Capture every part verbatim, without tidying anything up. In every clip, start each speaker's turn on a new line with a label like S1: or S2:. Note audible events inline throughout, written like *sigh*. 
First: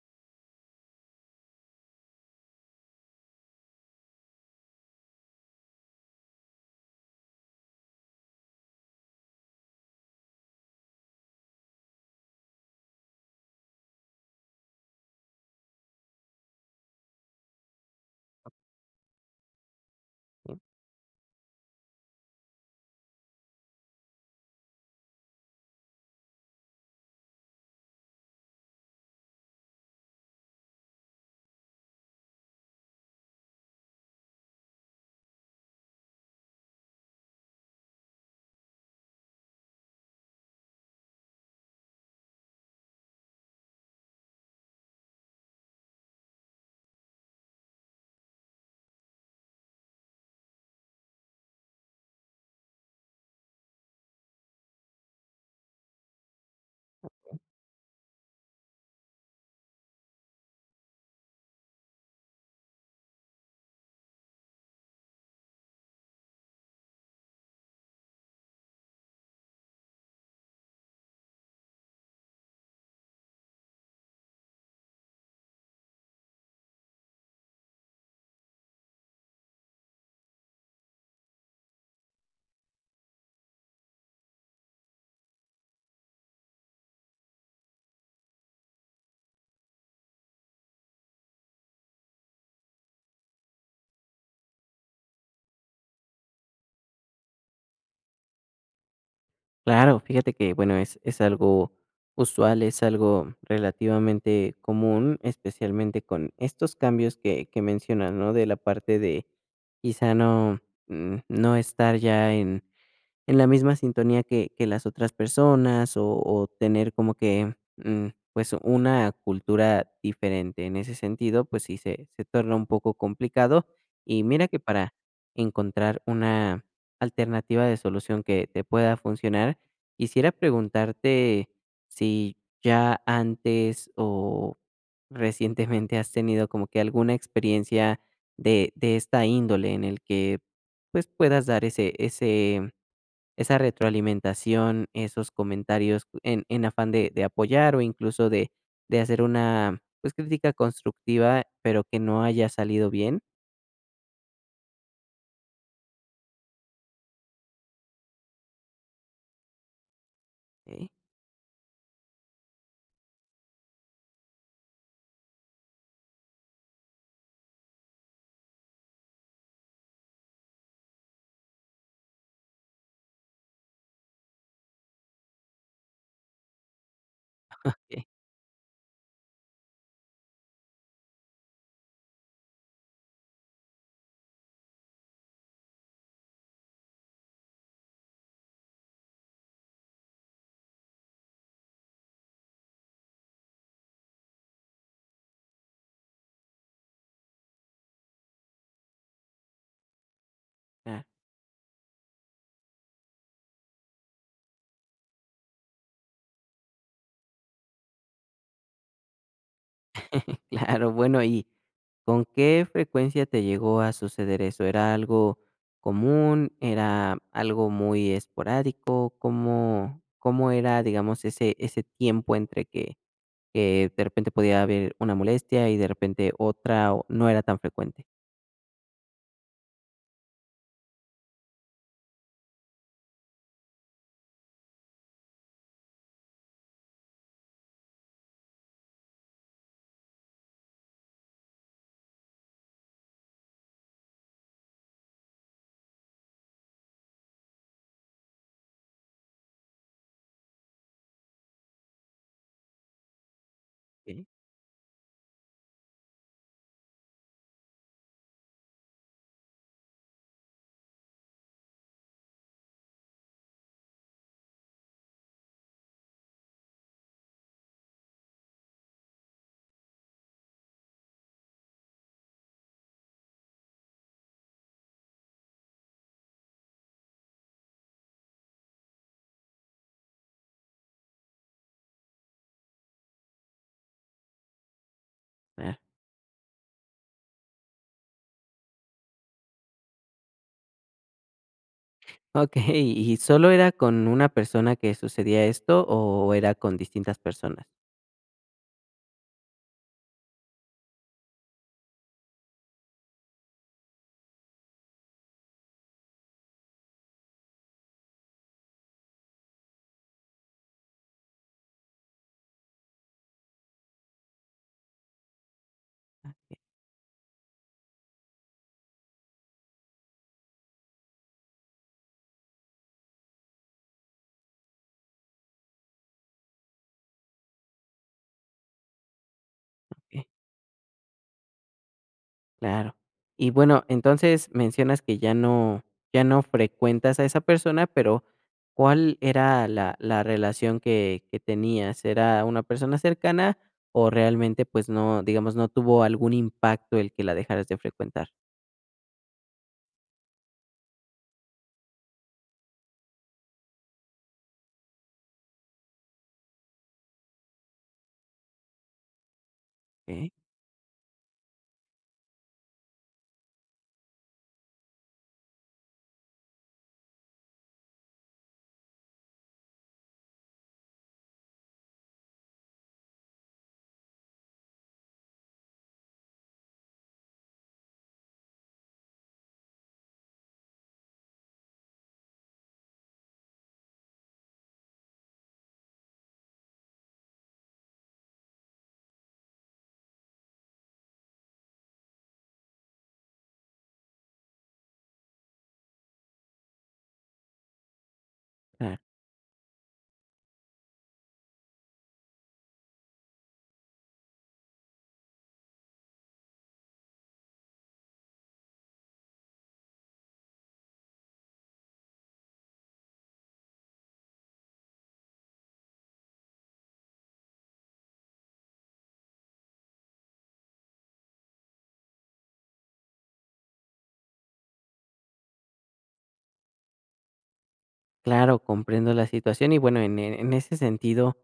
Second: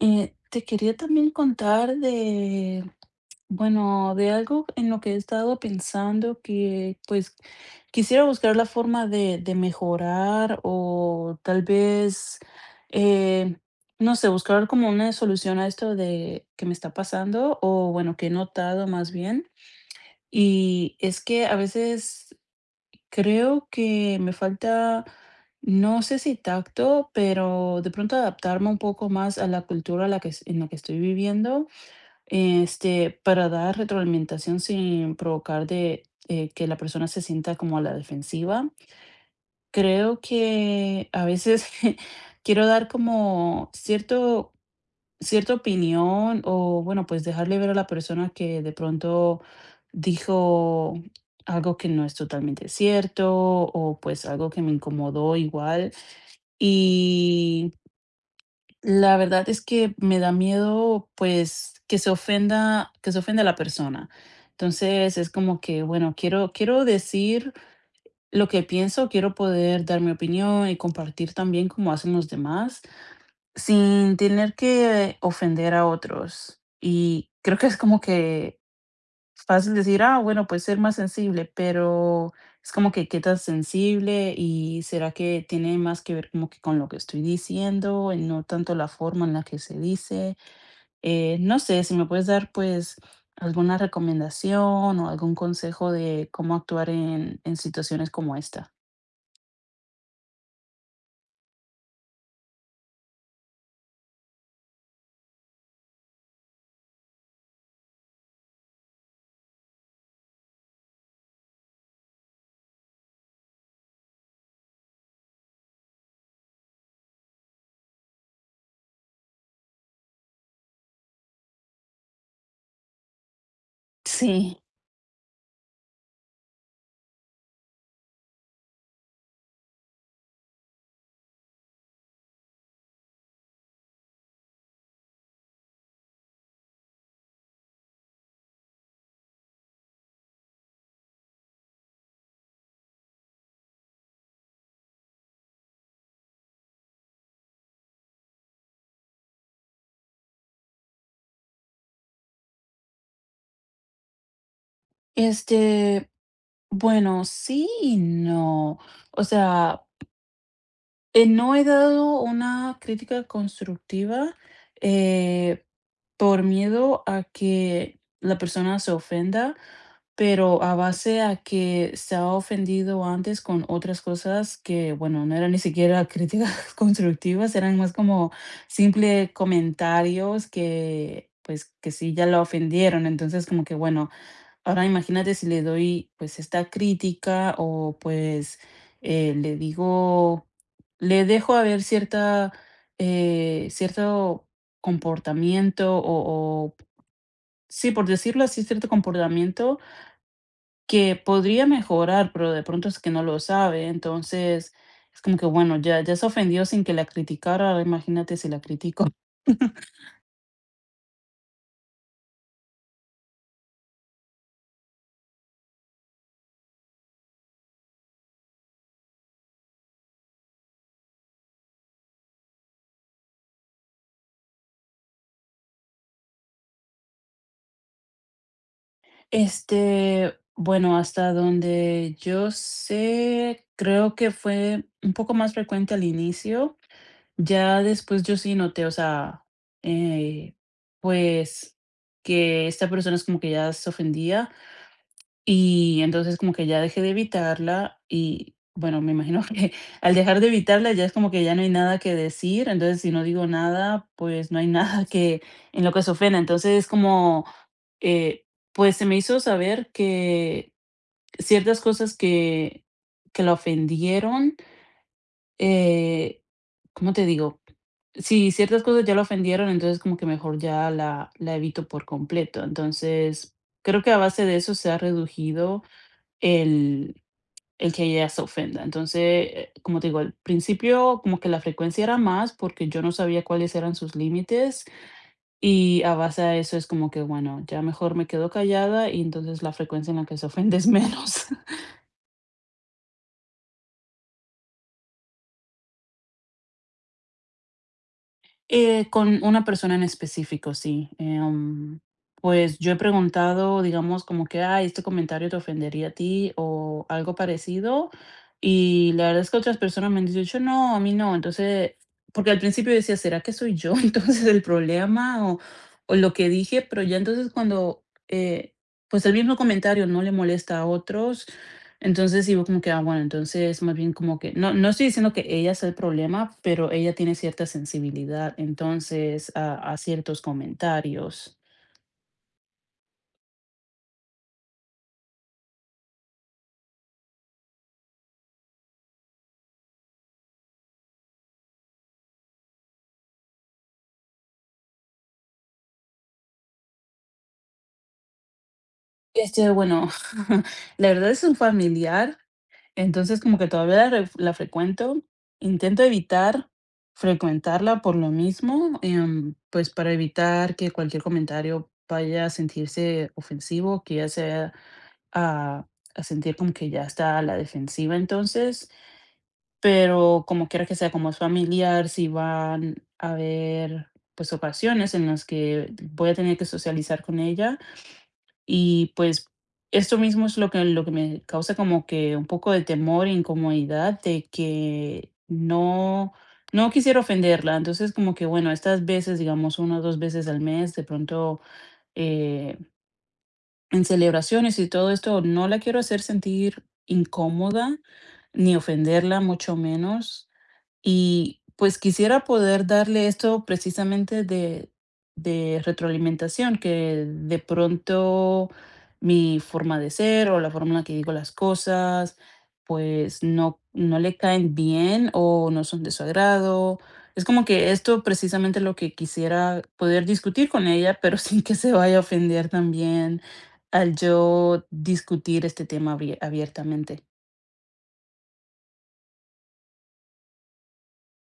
S1: Eh, te quería también contar de, bueno, de algo en lo que he estado pensando que pues quisiera buscar la forma de, de mejorar o tal vez, eh, no sé, buscar como una solución a esto de que me está pasando o bueno, que he notado más bien. Y es que a veces creo que me falta, no sé si tacto, pero de pronto adaptarme un poco más a la cultura a la que, es- en la que estoy viviendo, este, para dar retroalimentación sin provocar de eh, que la persona se sienta como a la defensiva. Creo que a veces *laughs* quiero dar como cierto cierta opinión o bueno, pues dejarle ver a la persona que de pronto dijo algo que no es totalmente cierto o pues algo que me incomodó igual. Y la verdad es que me da miedo pues que se ofenda, que se ofenda a la persona. Entonces es como que, bueno, quiero, quiero decir lo que pienso, quiero poder dar mi opinión y compartir también como hacen los demás sin tener que ofender a otros. Y creo que es como que fácil decir: "Ah, bueno, pues ser más sensible", pero es como que qué tan sensible y será que tiene más que ver como que con lo que estoy diciendo, y no tanto la forma en la que se dice. Eh, no sé, si me puedes dar, pues, alguna recomendación o algún consejo de cómo actuar en, en situaciones como esta.
S2: Claro, fíjate que, bueno, es, es algo usual, es algo relativamente común, especialmente con estos cambios que, que mencionas, ¿no? De la parte de quizá no, mm, no estar ya en, en la misma sintonía que que las otras personas, o o tener como que, mm, pues, una cultura diferente. En ese sentido, pues sí se se torna un poco complicado. Y mira que
S1: Sí,
S2: para encontrar una alternativa de solución que te pueda funcionar, quisiera preguntarte si ya antes o recientemente has tenido como que alguna experiencia de de esta índole en el que, pues, puedas dar ese ese esa retroalimentación, esos comentarios en, en afán de, de apoyar o incluso de, de hacer una pues crítica constructiva, pero que no haya salido bien.
S1: este, bueno, sí y no. O sea,
S2: ¿Eh?
S1: Eh, no he dado una crítica constructiva, eh, por miedo a que la persona se ofenda, pero a base a que se ha ofendido antes con otras cosas que, bueno, no eran ni siquiera críticas *laughs* constructivas, eran más
S2: Ok,
S1: como simples comentarios que, pues, que sí ya la ofendieron. Entonces, como que, bueno, ahora imagínate si le doy pues esta crítica o pues eh, le digo, le dejo a ver cierta, eh, cierto comportamiento o, o- sí, por decirlo así, cierto comportamiento
S2: ah,
S1: que podría mejorar, pero de pronto es que no lo sabe. Entonces es como que bueno, ya, ya se ofendió sin que la criticara. Ahora imagínate si la critico.
S2: *laughs* claro, bueno, ¿y con qué frecuencia te llegó a suceder eso? ¿Era algo común? ¿Era algo muy esporádico? ¿Cómo, cómo era, digamos, ese, ese tiempo entre que, que de repente podía haber una molestia y de repente otra o no era tan frecuente?
S1: Este, bueno, hasta donde yo sé, creo que fue un poco más frecuente al inicio. Ya después yo sí noté, o sea, eh, pues que esta persona es como que ya se ofendía. Y entonces como que ya dejé de evitarla y, bueno, me imagino que *laughs* al dejar de evitarla ya es como que ya no hay nada que decir, entonces si no digo nada,
S2: Ok,
S1: pues no hay *laughs* nada que en lo que se ofenda. Entonces es como, eh, pues se me hizo saber que ciertas cosas que, que la ofendieron, eh, ¿cómo te digo? Si ciertas cosas ya la ofendieron, entonces como que mejor ya la, la evito por completo. Entonces creo que a base de eso se ha reducido el el que ella se ofenda. Entonces, eh, como te digo, al principio como que la frecuencia era más porque yo no sabía cuáles eran sus límites
S2: claro.
S1: y a base de eso es como que, bueno, ya mejor me quedo callada y entonces la frecuencia en la que se ofende es *laughs* menos.
S2: Okey, ¿y solo era con una persona que sucedía esto, o era con distintas personas?
S1: Eh, con una persona en específico, sí. Em, pues yo he preguntado, digamos, como que, ay, este comentario te ofendería a ti o algo parecido. Y la verdad es que otras personas me han dicho, no, a mí no. Entonces, porque al principio decía, ¿será que soy yo *laughs* entonces el problema o, o lo que dije? Pero ya entonces cuando, eh, pues el mismo comentario no le molesta a otros entonces, sí como que, ah, bueno, entonces más bien como que no no estoy diciendo que ella es el problema, pero ella tiene cierta sensibilidad, entonces, a a
S2: Okey,
S1: ciertos comentarios.
S2: claro. Y bueno, entonces mencionas que ya no ya no frecuentas a esa persona, pero ¿cuál era la la relación que que tenías? ¿Era una persona cercana, o realmente, pues, no, digamos, no tuvo algún impacto el que la dejaras de frecuentar?
S1: Este, bueno, *laughs* la verdad es un familiar, entonces como que todavía la re la frecuento. Intento evitar frecuentarla por lo mismo, em, pues, para
S2: Okey,
S1: evitar que cualquier comentario vaya a sentirse ofensivo, que ella se a a sentir como que ya está a la defensiva, entonces pero como quiera que sea, como es familiar, si van a haber, pues, ocasiones en las que voy a tener que socializar con ella y, pues, esto mismo es lo que lo que me causa como que un poco de temor e incomodidad de que no no quisiera ofenderla. Entonces, como que, bueno, estas veces, digamos, una o dos veces al mes, de pronto, eh, en celebraciones y todo esto, no la quiero hacer sentir incómoda, ni
S2: claro.
S1: ofenderla, mucho menos. Y pues quisiera poder darle esto precisamente de, de retroalimentación, que de pronto mi forma de ser o la forma en la que digo las cosas, pues no, no le caen bien o no son de su agrado. Es como que esto precisamente lo que quisiera poder discutir con ella, pero *laughs* sin que se vaya a ofender también al yo discutir este tema abri- abiertamente.
S2: Claro, comprendo la situación y bueno, en, e- en ese sentido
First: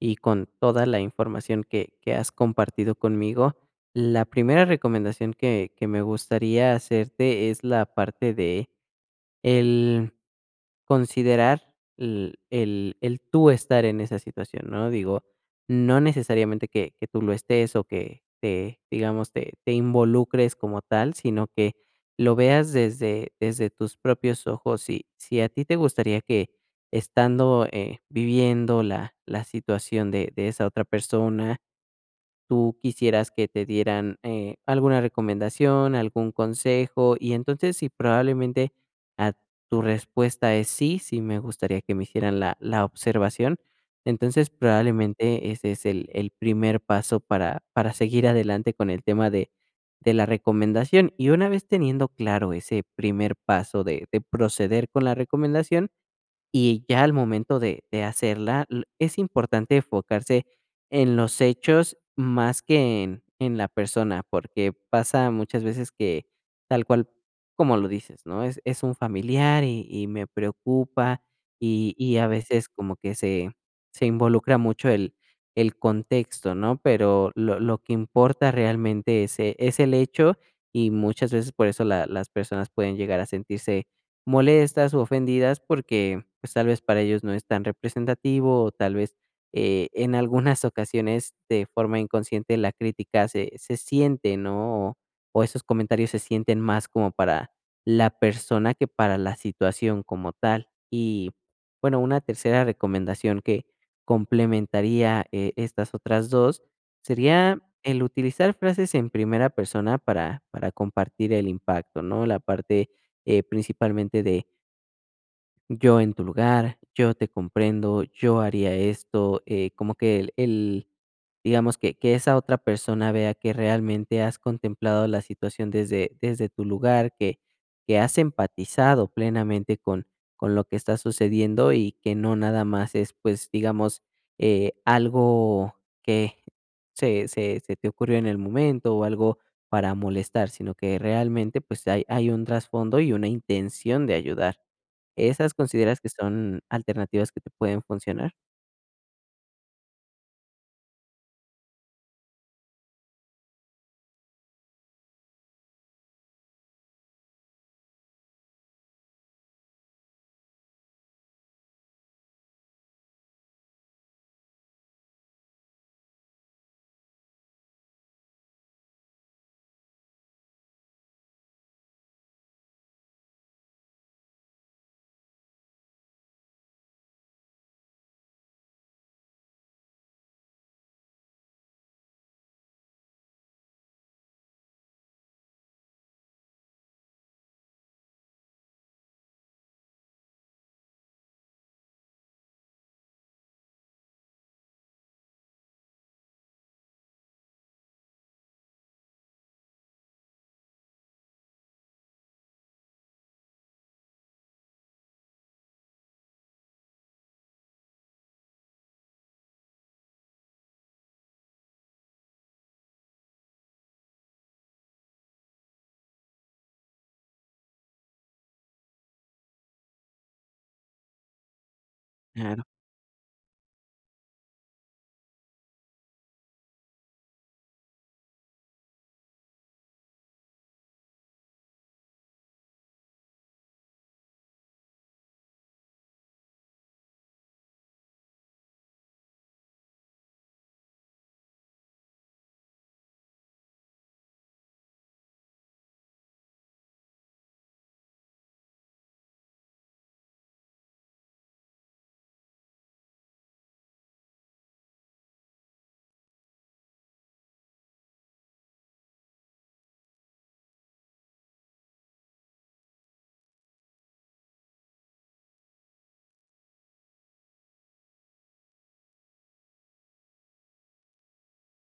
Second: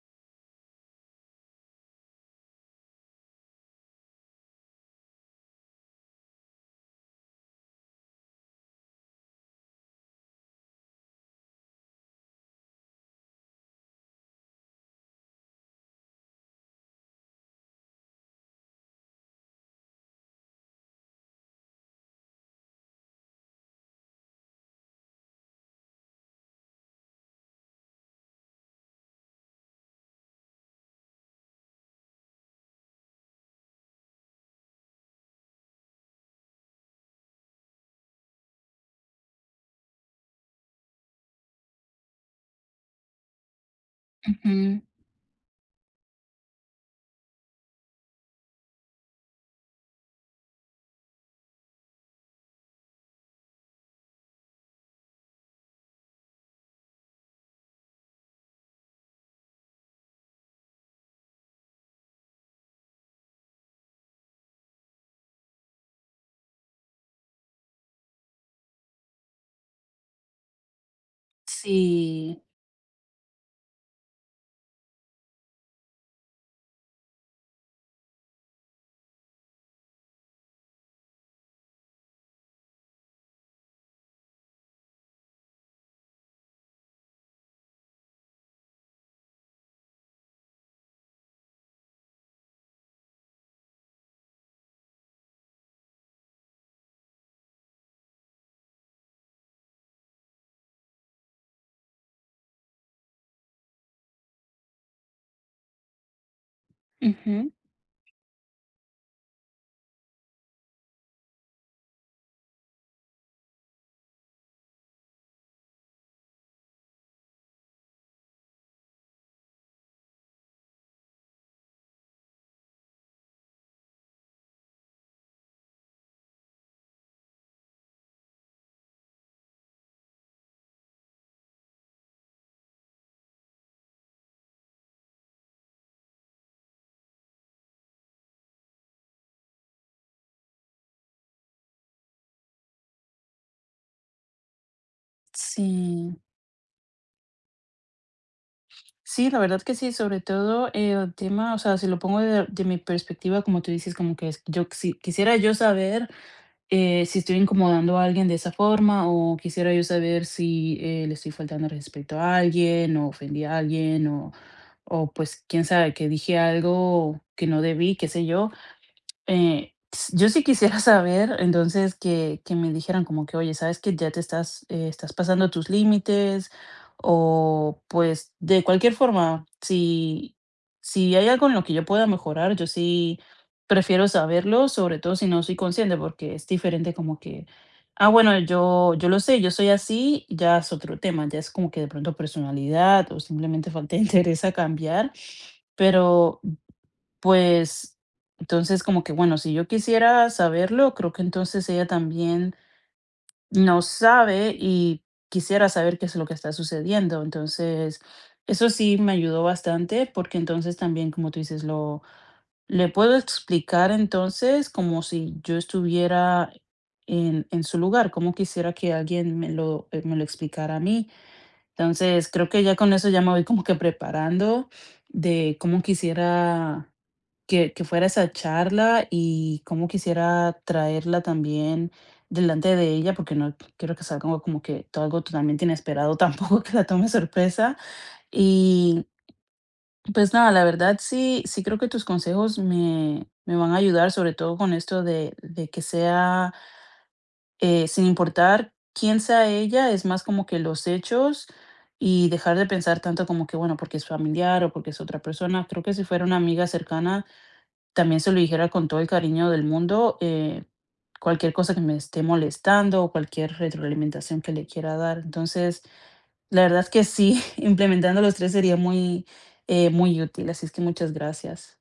S2: y con toda la información que, que has compartido conmigo, la primera recomendación que, que me gustaría hacerte es la parte de el considerar el el el tú estar en esa situación, ¿no? Digo, no necesariamente que que tú lo estés o que te, digamos, te te involucres como tal, sino que lo veas desde desde tus propios ojos. Y si a ti te gustaría que estando, eh, viviendo la la situación de de esa otra persona, tú quisieras que te dieran, eh, alguna recomendación, algún consejo, y entonces si probablemente a tu respuesta es sí, sí me gustaría que me hicieran la la observación, entonces
S1: Ujú,
S2: probablemente ese es el el primer paso para para seguir adelante con el tema de de la recomendación. Y una vez teniendo claro ese primer paso de de proceder con la recomendación, y ya al momento de de hacerla, l es importante enfocarse en los hechos más que en en la persona, porque pasa muchas veces que tal cual como lo dices, ¿no? Es es un familiar y y me preocupa, y y a
S1: sí.
S2: veces como que se se involucra mucho el el contexto, ¿no? Pero lo lo que importa realmente es e es el hecho, y muchas veces por eso la las personas pueden llegar a sentirse molestas u ofendidas porque, pues, tal vez para ellos no es tan representativo, o tal vez, eh, en algunas *laughs* ocasiones, de forma inconsciente, la crítica se se siente, ¿no? O o esos comentarios se sienten más como para la persona que para la situación como tal. Y, bueno, una tercera recomendación que complementaría, eh, estas otras dos
S1: Ujú.
S2: sería el utilizar frases en primera persona para para compartir el impacto, ¿no? La parte eh, principalmente de yo en tu lugar, yo te comprendo, yo haría esto, eh, como que el, el- digamos que, que esa otra persona vea que realmente has contemplado la situación desde, desde tu lugar, que, que has empatizado plenamente con, con lo que está sucediendo y que no nada más es, pues, digamos, eh, algo que se, se, se te ocurrió en el momento o algo para molestar, sino que realmente pues hay, hay un trasfondo y una intención de ayudar. ¿Esas consideras que
S1: Sí,
S2: son alternativas que te pueden funcionar?
S1: sí, la verdad que sí, sobre todo eh, el tema, o sea, si lo pongo de, de mi perspectiva, como tú dices, como que es- yo si, quisiera yo saber eh, si estoy incomodando a alguien de esa forma o quisiera yo saber si eh, le estoy faltando al respeto a alguien o ofendí a alguien o, o pues quién sabe que dije algo que no debí, qué sé yo. Eh, s Yo sí quisiera saber, entonces, que que me dijeran como que: "Oye, ¿sabes que ya te estás, eh, estás pasando tus límites", o, pues, de cualquier forma, si si hay algo en lo que yo pueda mejorar, yo sí prefiero saberlo, sobre todo si no soy consciente, porque es diferente como que: "Ah, bueno, yo yo lo sé, yo soy así", ya es otro tema, ya es como que de pronto personalidad o simplemente falta *laughs* de interés a cambiar, pero pues, entonces como que, bueno, si yo quisiera saberlo, creo que entonces ella también no sabe y quisiera saber qué es lo que está sucediendo. Entonces, eso sí me ayudó bastante porque entonces también, como tú dices, lo le puedo explicar entonces como si yo estuviera en, en su lugar, como quisiera que alguien me lo, eh, me lo explicara a mí. Entonces, creo que
S2: Claro,
S1: ya con eso ya me voy como que preparando de cómo quisiera que, que fuera esa charla y cómo quisiera traerla también delante de ella, porque no quiero que salga como, como que todo algo totalmente inesperado, *laughs* tampoco que la tome sorpresa. Y pues nada, la verdad sí, sí creo que tus consejos me, me van a ayudar, sobre todo con esto de, de que sea, eh, sin importar quién sea ella, es más como que los hechos. Y dejar de pensar tanto como que, bueno, porque es familiar o porque es otra persona. Creo que si fuera una amiga cercana, también se lo dijera con todo el cariño del mundo, eh, cualquier cosa que me esté molestando o cualquier retroalimentación que le quiera dar. Entonces, la verdad es que sí, *laughs* implementando los tres sería muy, eh, muy útil, así es que muchas gracias.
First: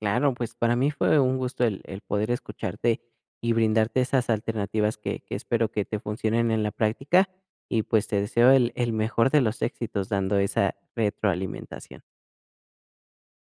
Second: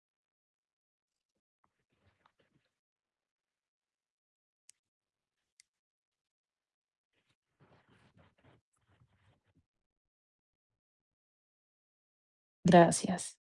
S2: claro, pues para mí fue un gusto el el poder escucharte y brindarte esas alternativas que que espero que te funcionen en la práctica y, pues, te deseo el el mejor de los éxitos dando esa retroalimentación.
S1: Gracias.